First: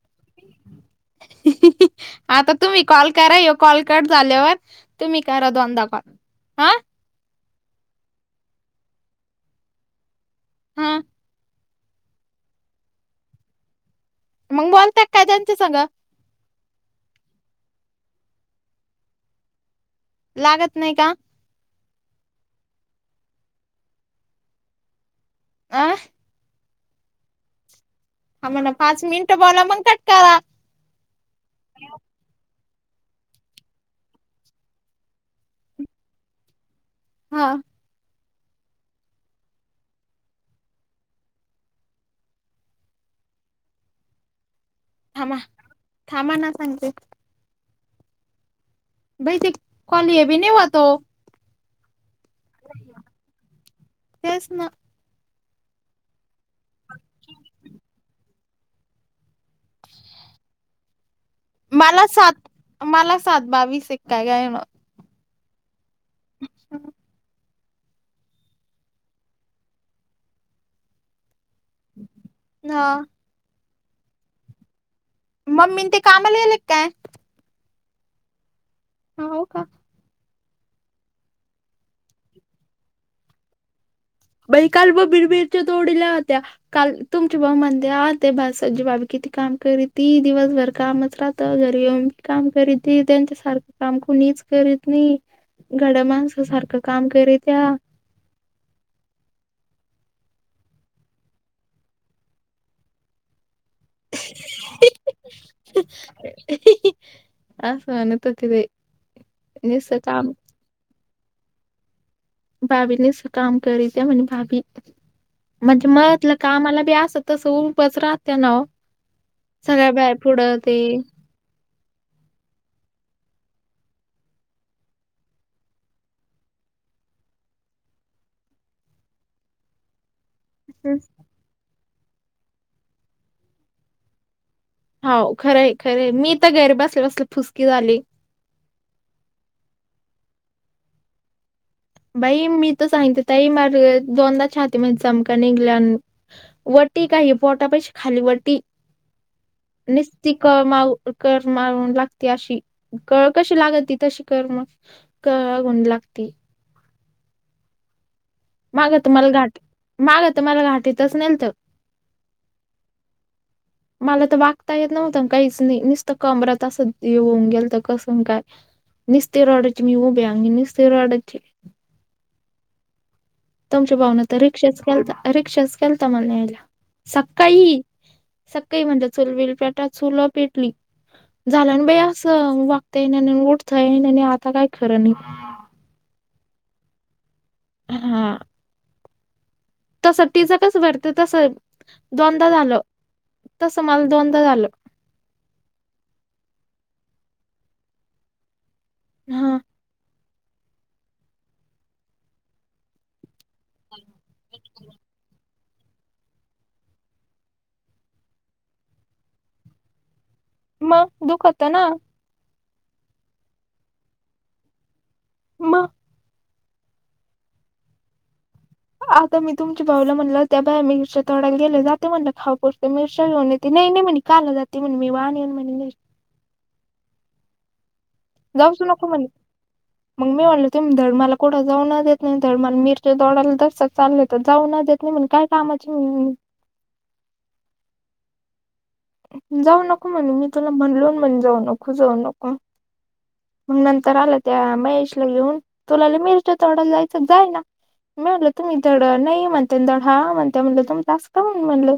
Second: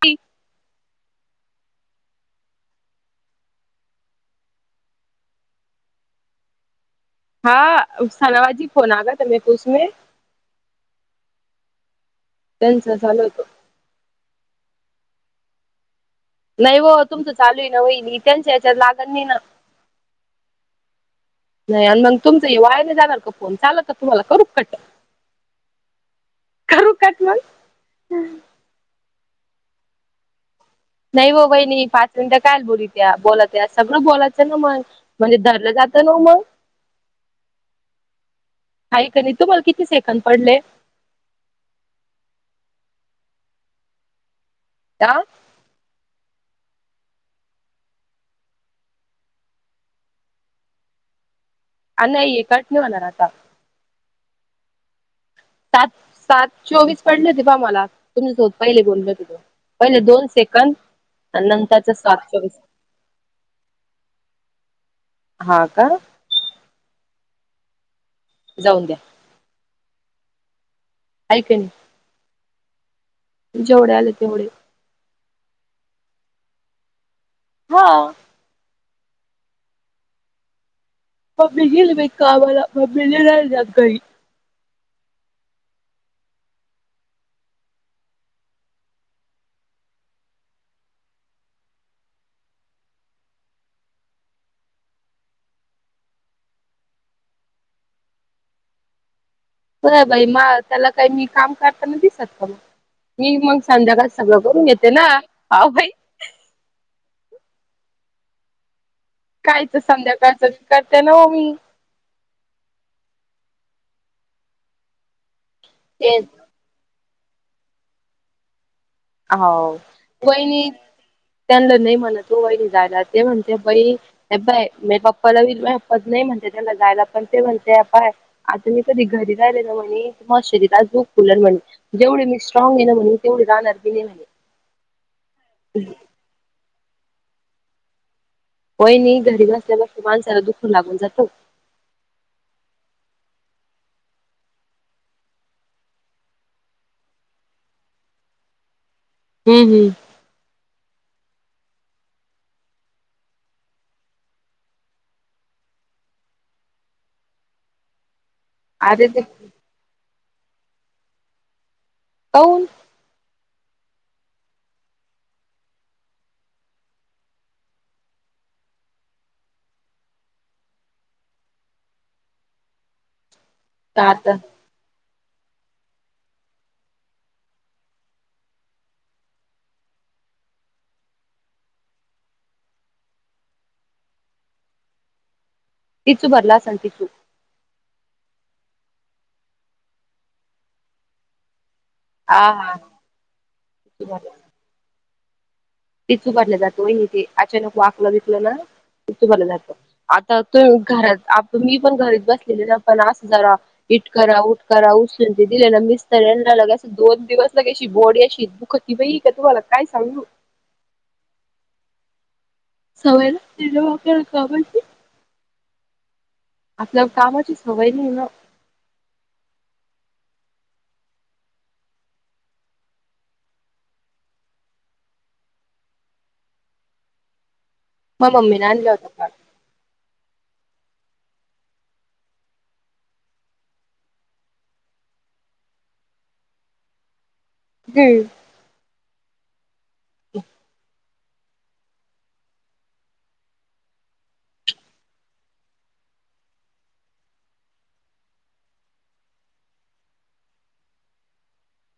P. हहहह. आता तुम्ही कॉल करा, यो कॉल कट झाल्यावर, तुम्ही करा दोनदाा कॉल हां. हा,, सनवाजी फोन आग तमसे. हा, त्यांच चालू होतं. मग बोलतात का ज्यांचे सांग. नाही हो तुमचं चालू आहे ना होई त्यांच्या याच्यात लागण नाही ना. लागत नाही का? नाही आणि मग तुमचं वायने जाणार का फोन चाल का तुम्हाला करू खट्ट. आ करू काठवण. हा म्हणा पाच मिनटं बोला, मग कट करा. नाही हो वहिणी, पाच मिनिटं कायल बोरीत्या, बोलात त्या सगळं बोलायचं ना मग. म्हणजे धरलं जात ना मग. हा, हाय का नाही? तुम्हाला किती सेकंदड पडले. आणि थांमा,, थांमा ना सांगते. बैसे, कॉली हे ब नाही होत हो. नाही एकाट नाही होणार आताऽ तेच ना. सात, सात चोवीस पडले होते बा मला तुम्ही झ होत पहिले बोलल तिथोऽ. पहिले दोन सेकंदऽ. मला सात, मला सात बावीस एक काय कायणऽ. हा का? अच्छा, जाऊन द्या. आय क नै? हा, जेवढे आले तेवढे. मग मी ते कामाला गेले काय? हा, हा हो का? म्बी झीलल व कावाला म्बी ल जग गईऽ बई काल म बिरबिरच्या तोडील्या होत्या, काल तुमचे भाऊ म्हणतात द्या आ तेजी बाबी किती काम करी ती, दिवसभर कामच राहऽ त घरी येऊनी काम करीती, त्यांच्यासारखं काम कुणीच करीत नाही. गड्या माणसा सारखं काम करे त्याऽ होना बाई, म त्याला काही मी काम करताना दिसत का मग? मी मग संध्याकाळ सगळं करून घेते ना,,, हा भाई. आ स म्हनत होते ते. कायच निसतं काम संध्याकाळचं,, करते ना ओ मी. भाभीनेच काम करीच म्हणे, भाभी म्हणजे म तेच लऽ त आम्हाला बी एस तस उबच राहत्या ना ओ हो सगळ्या बा पुढं वहिनी ते त्यांना नाही म्हणत तो वाहिनी जायला ते म्हणते बई हेय म पप्पाला्पा नाही म्हणते त्याला जायला पण ते म्हणते आपय आता मी कधी घरी राहिले ना म्हणे तुम्हा शरीरराात झूखुल म्हणणे जेवढी मी स्ट्रॉंग ये म्हणून तेवढी राहणार बी नाही म्हणे हाव खरं खरे मी तर घरी बसले बसले फुसकी झाली होय नाही घरी बसल्या बसल्या माणसाला दुःख लागून जातं बाई मी तर सांगते ताई माझ्या दोनदा छातीमध्ये चमका निघला वटी काय पोटा पशी खाली वटी हम्म हम्म. निस ती कमाव करमाारून लागती अशी कळ कशी लागती तशी करम क गंद लागती माग अरे ते तुम्हाला घाट मागं तुम्हाला घाटीतच नेलत काऊन [unintelligible] मला तर वाकता येत नव्हतं काहीच नाही,, नुसतं कमर त असं होऊन गेल तर कसं काय? निसते रॉडाची मी उभे, आणी निसते रॉडाचेऽ तुमच्या का भावना आता तर रिक्षाच केलता,, रिक्षाच केलता मला न यायला,, सकाळीऽ सकाळी म्हणजे चुलबिल पेटवायच,, चुलं पिटलीऽ झालं आणि बाई असं,, वाकता येना उठतय नाही आता काय खरं नाहीऽ तिचू भरला स तीच हम्म तस तीझ कस भरत तस हा दोनदा हा झालं टिचू तस मला दोनदा झालं तिचू भरलं जातो ते अचानक वाकलं विकलं ना तिचू भारलं हा जातं आता तू घरात आ मी पण घरीच बसलेले ना पनस हजार इट करा उट करा उसर दिले ना मिस्तर लगायच दोन दिवस लगाशी बोड अशी दुखत बाई का तुम्हाला काय सांगू मग दुख होतं ना सवयला त व कची म आपल्या कामाची सवय नाही ना आता मी तुमच्या भाऊला म्हणलं त्या ताईमच्या तड्याला गेले जाते म्हणलं खापूर मिरश घेऊन येते नाही नाही म्हणे कामाला जाते म्हणे मी बा येन म्हणे मग मम्मीने जाऊस आणला नको होता म्हणे काल. मग मी म्हटल ते धडमाला कुठ जाऊन नाही देत नाही धड मला मिरच्या तोडायला तर जस चालले तर जाऊन नाही देत नाही म्हण काय कामाची काय जाऊ नको म्हणे मी तुला म्हणलो म्हणे जाऊ नको जाऊ नको मग नंतर आला त्या महेशला घेऊन तुला लई मिरच्या तोडायला जायचं जाय ना म्हणलं तुम्ही ड नाही म्हणता ड हा म्हणते म्हणलं तुम जास् का म्हण म्हणलं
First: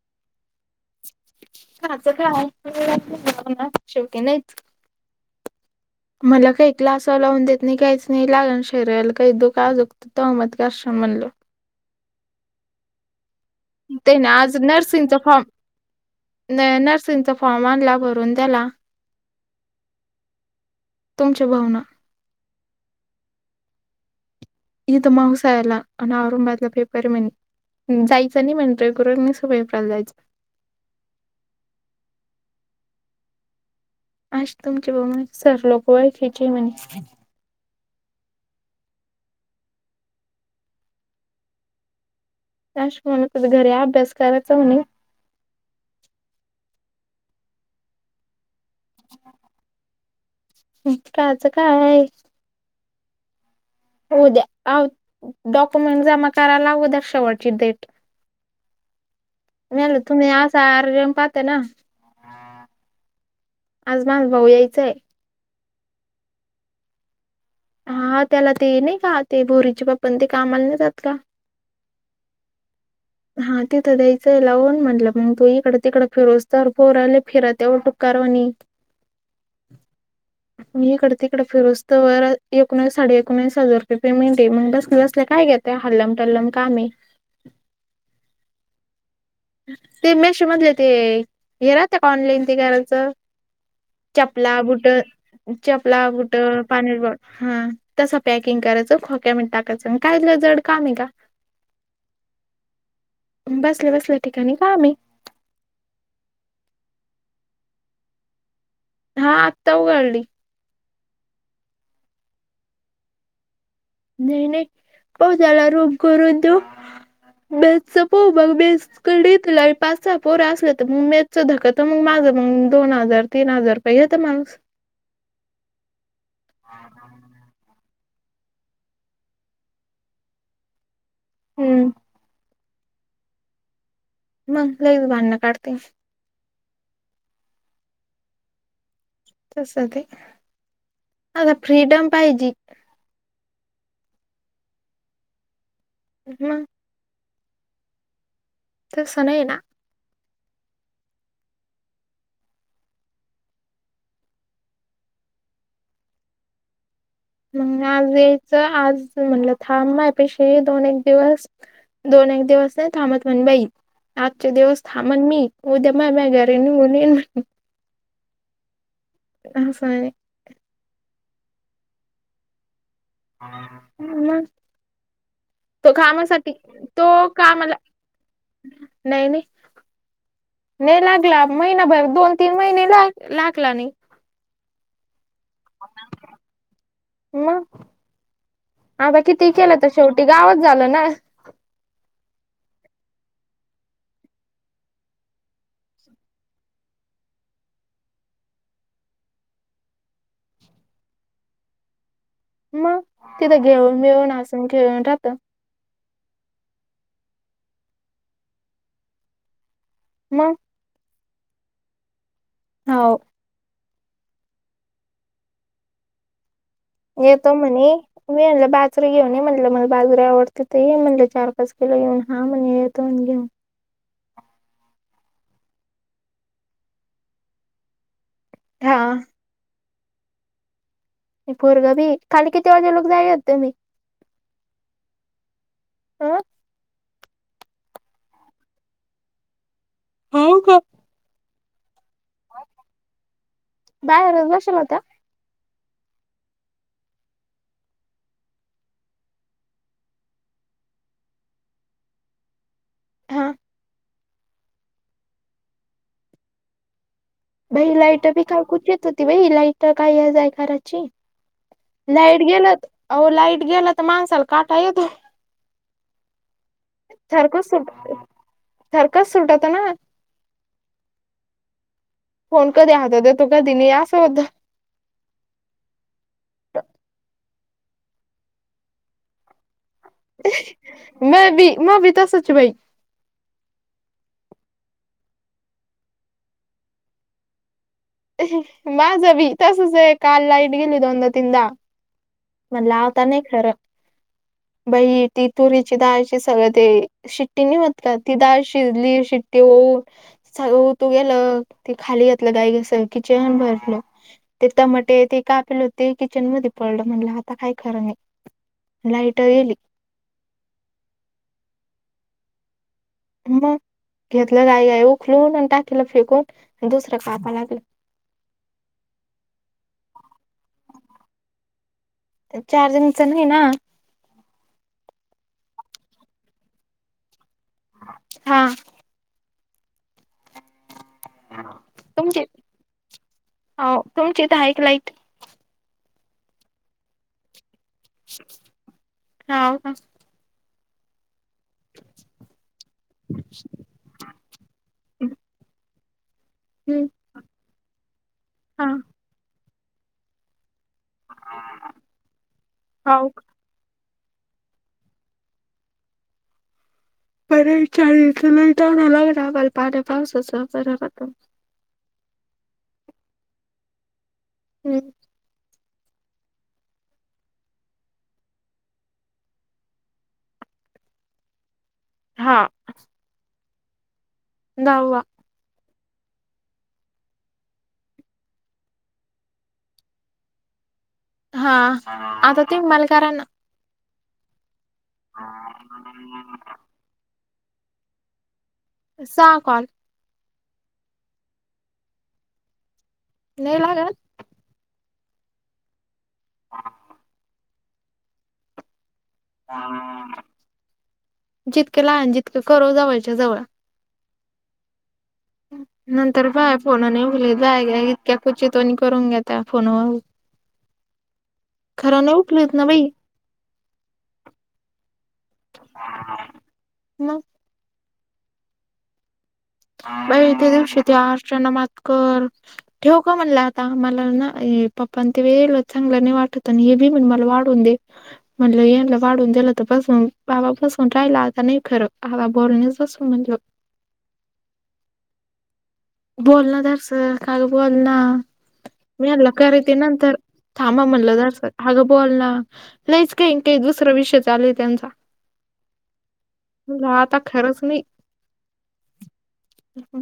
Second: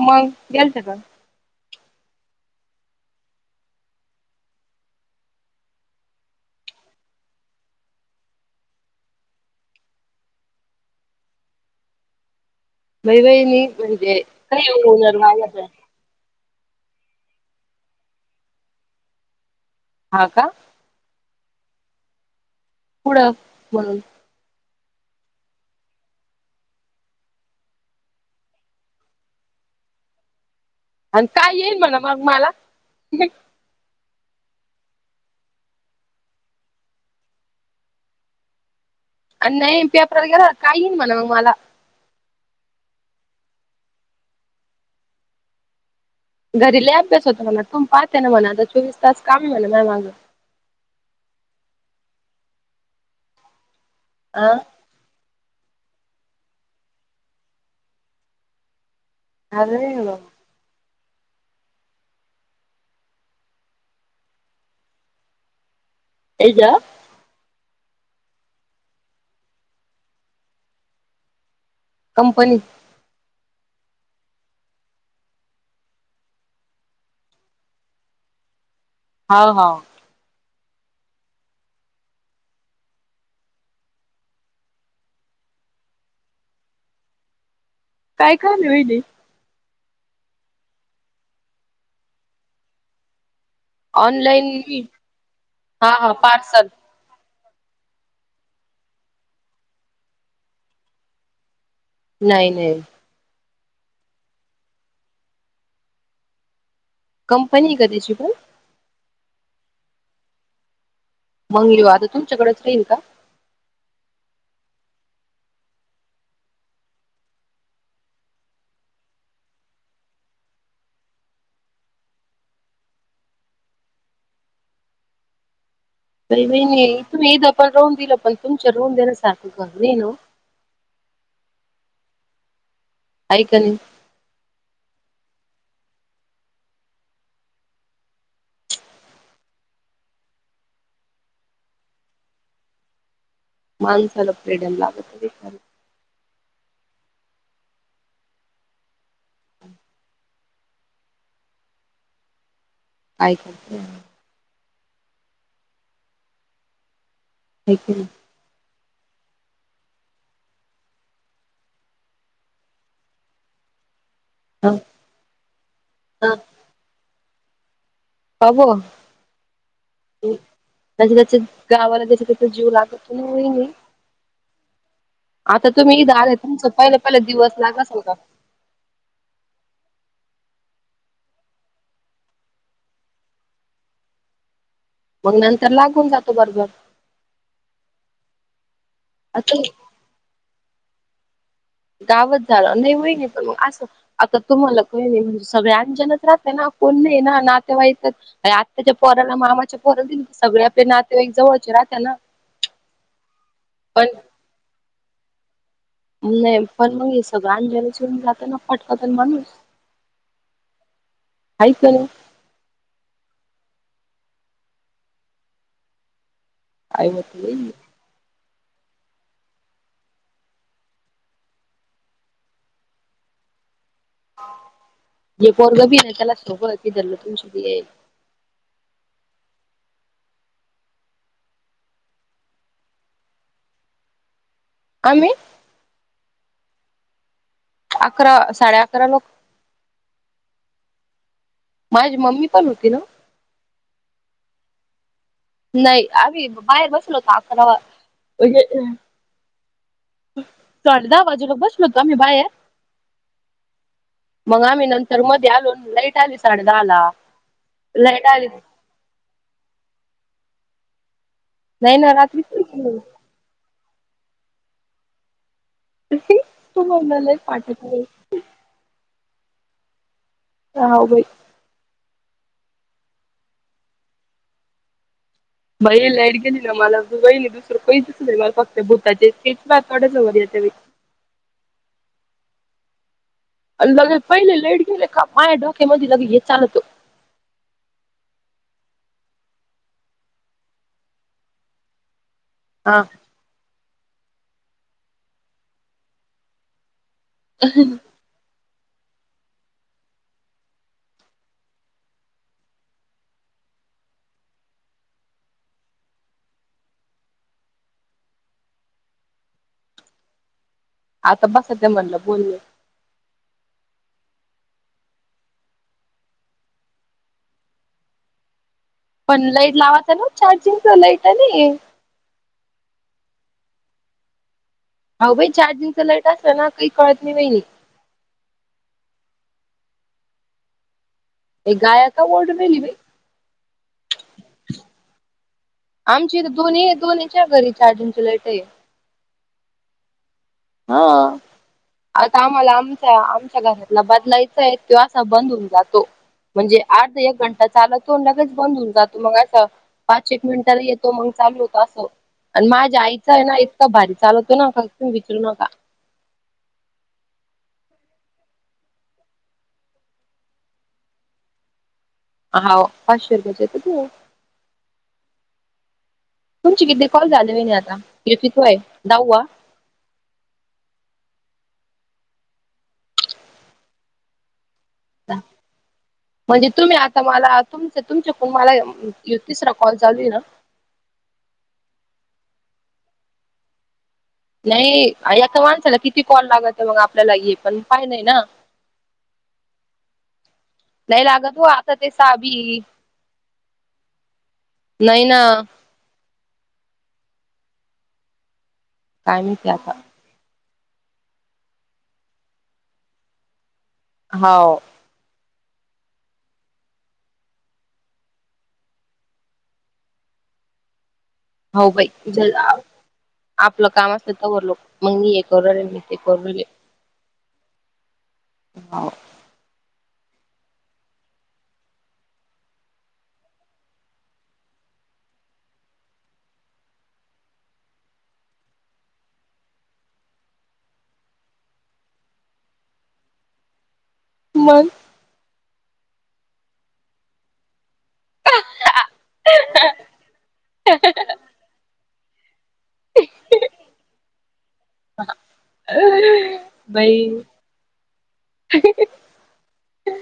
मग गेलत का. खाचं काय [unintelligible] शेवटी नाहीच. मला काही क्लासल लावून देत नाही काहीच नाही लागणार शरीराला काही दोका तोमत कश म्हणलो. बई बईणी ते म्हणजे ना नाही होणार माझ्यासन. नाही नर्सिंगचा फॉर्म आणला भरून त्याला. हा का! तुमच्या भावन. पुढं म्हणून. इथ माउसयला आणि आर बादला पेपर मनी हम्म जायचं नाही म्हणतय करून मीच पेपरला जायचं. आणि काय येईल म्हणा मग मला? आज तुमचे बघून सर लोक वळख्यायचे म्हणे. आणि नाही पेपरवर गेला काही येईन म्हणा मग मला! काश कोणी घरी अभ्यास करायचा होणे. घरीला अभ्यास होत म्हला तूम पाहते ना म्हणा आता चोवीस तास काम म्हला नाही माझं. त्याचं काय आहे. हो द्या आ आहोत डॉक्युमेंट जमा करायला लागू द्या शेवटची डेट. अरे झालं वा तुम्ही आज सार पाहत ना आज मास भाऊ यायचंय. एजा हा त्याला ते नाही का! ते भोरीचे बाप्पन ते कामाला नाहीे जात का? कंपनीत. हा तिथं द्यायचंय लावून म्हटलं मग तू इकड तिकडं फिरोस तर पोराले फिरा त्यावर टु कारवानी? [inaudible] हा हा. [inaudible] म इकडं तिकड फिरोस्तव एकोणीस साडेएकोणिस हजार रुपये पेमेंट आहे म्हण बससल्या काय ये त्या हल्लम तल्लम काय माही काय खाली होईली. ते मेश मधले ते हे राहात का ऑनलाईन ते करायचं. चपला ऑनलाईन बुट हा चपला हा बुट पार्सल पाणी बॉट हा तस पॅकिंग करायचं खोक्या मि टाकायचं कायलं जड काम आहे का? नाही नाही. बसल्या बसल्या ठिकाणी काय माहित. कंपनी आहे का त्याची पण? हा आत्ता उघाडली. मंगली वा आता तुमच्याकडेच राहील का? नाही नाही पो त्याला रोग करून देऊ बेसच पो बघ बेस. करडई तुला पाचचा पोर असले तर मग मेचच धकत मग माझं मग दोन हजार, तीन हजार काहि होता माणूस. बई बई [unintelligible] तुम्हीदा पण रोहन दिलं पण तुमच्या रोहून देण्यासारखं कर ना! हम्म! ऐकणे. मग लग भांडणं काढते. तस ते आता फ्रीडम पाहिजे. माणसाला फ्रीडम लागत. हम. त स नाहीय ना. आयक हे मग की आज वेयचं आज म्हणलं थांब ना पेशी दोन एक दिवस. दोन एक दिवस नाही थांमत म्हण बाई. आजचे नाही दिवस थांबन मी उद्या मा मा घरने उन येन म का ब हसाय त्याची जाची गावाला जसं त्याचा जीव लागत. म आता तो तुम्ही इथं आले कामासाठी तुमचं पहिले तो पहिले दिवस कामाला लाग असेल का नाही नाही. नाही लागला महिनाभर दोन तीन महिने ला लागला नाही. मग नंतर लागून जातो बरोबर. मग हाता किती आता केलं तर शेवटी गावच झालं ना? गावच झालं नाही होई नाही पण मग असं. आता तुम्हाला काही नाही म सगळ्या अनजाणच राहत ना कोण नाही ना नातेवाईकत आय आताच्या पोराला मामाच्या पोरं दिली सगळे आपले नातेवाईक जवळचे राहत्या ना. मग तिथं घेऊन, पण मिळून, हसून, खेळून राहतं. नाही पण मग सगळं आंजलासिरून जातं ना पटकत म्हणूस म हाय क नाय. हाव आई येतो होत म्हणे मी म्हणलं बाजरीे घेऊन ये म्हटलं मला बाजरी आवडते त म्हटलं चार-पाच किलोे घेऊन हा म्हण येतो घेऊन. ले पोरगा बी आहे त्याला सोबत देलं की तून सुधी आहे. हा पोरगा बी खाली किती वाजे लोक जाय तुम्ही? आम्ही हो अकरा साडे अकरा ला. हो का? माझी मम्मी पण होती ना? दायर वर बशल होत्या? नाही आम्ही बाहेर बसलो होत अकरावा हे हा. साडे दहा वाजूला बसलो होतो आम्ही बाहेर. हां मग आम्ही नंतर मध्ये आलो लाईट आली साडे दहाला. बाई लाईट बी काकूच येत होती बाई लाईट काय आहे जाय करायची. नाही ना लाईट रात्री गेलेतअहो लाईट गेला तर माणसाला काटा येतो. तुम्हाला लाईट सारखं पाठत सुट नाही सारखंच सुटाता ना. हाव बाई. फोन कधी आहेत होते तो कधी नाही असं होतं. बाई लाईट गेली ना मला काही नी दुसरं कोहीचाच नाही मला फक्त भुताचे [unintelligible] थोड्याचं वर येते बाई. म बी म बी तरसच बाई. लगे पहिले लाईट गेले का माय्या डोक्यामध्ये लगे हे चालतो. माझावी तसच आहे काल लाईट गेली दोनदा-तीनदा. म्हण हा लावता नाही खरं. बई ती तुरीची डाळची सगळं ते शिट्टी नि होत का? ती डाळ शिजली शिट्टी होऊ स होऊ तू गेलं ती खाली घातलं गाई घस ते किचेहान भरकलो. ते टमाटे ते कापले होते किचन मध्ये पडलं म्हणला आता काय खरं आहे. लाईटं गेली आता बस ते म्हणलं बोललं. मग घेतलं गई गय उखलून आणि टाकीलं फेकून दुसरं कापा लागलं. [inaudible] पण लाईट लावत आहे ना चार्जिंगच लाईट आहे आणि चार्जिंग च नाही ना. हो भाई चार्जिंगचा लाईट असला ना काही कळत नाही नाहीई. हा. एक गायक तुमची वर्ड मेल म. हो तुमची इथ ऐकलाईट. आमची दोन्ही दोन्हीच्या घरीची अजूनची ललेट आहे. हो का. हा. आता आम्हाला आमच्या आमच्या घरातला बदलायचा आहे तो असा बंद होऊन जातो. म्हणजे हम्म आर्धा एक घंटा चालतो लगेच बंद हा होऊन जातो मग असं पाच एक मिनिटाला तो मग चालू होता असं आणि माझ्या हाव आईचं आहे ना इतका भारी चालवतो ना विचरू नका. बर विचारी [unintelligible] पावसाच बर आता हो पाचशे रुपये. [inaudible] हम्म. तुमचे किती कॉल झाले वहीणी आता नाही आता हा कितवा आहे दहावा. हा. दहावा. म्हणजे तुम्ही आता मला तुमच तुमचे मला तिसरा कॉल चालू आहे ना. हा आता तुमी मला करा ना. नाही एका माणसाला किती कॉल लागत मग आपल्याला ये पण माहीत नाही ना. सहा काॅल. नाही लागत हो आता ते साभी नाही लागत. नाही ना. काय माहिती आता जितकं लहान जितकं करो जवळच्या जवळ. हो. नंतर बाय फोनने उघल बाय इतक्या कुचितोणी करून घेतता्या फोनवर. [unintelligible] हो बाई खरं नाही चला. उकलीत ना बाई आपलं काम असत तोवर लोक मग मी हे कर रे मी ते करू. मग. हो. अ तेे दिवशी ते अर्चना मातकर. ठेव का म्हणला आता मला ना पप्पा ते वेळ चांगलं नाही वाटत आणि हे बी म्हण मला वाट हो. म्हणलं यांना वाढून दिलं तर बसून बावा बसून राहिला आता नाही खरं हवा बोलणेच असू म्हणलं. मग. बोल ना तस. काय बोलना मी करते नंतर थांबा म्हणलं जरास. बोलना लईच दुसरा विषय चालूय त्यांचा अ म्हणलं बाई. आता खरंच नाही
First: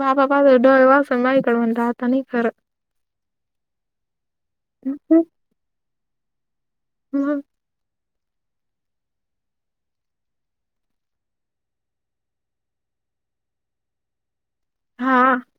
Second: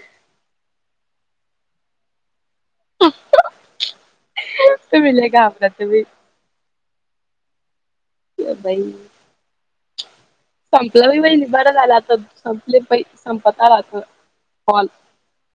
बाबा पाहिले डोळे वटारून इकड म्हणल आता नाही खरं. तूम्ही ली घाबरता नाही. हम्म बाई. संपल बाई बरं झालं आता संपले बाई संपत आला आता काॅल. हा हा.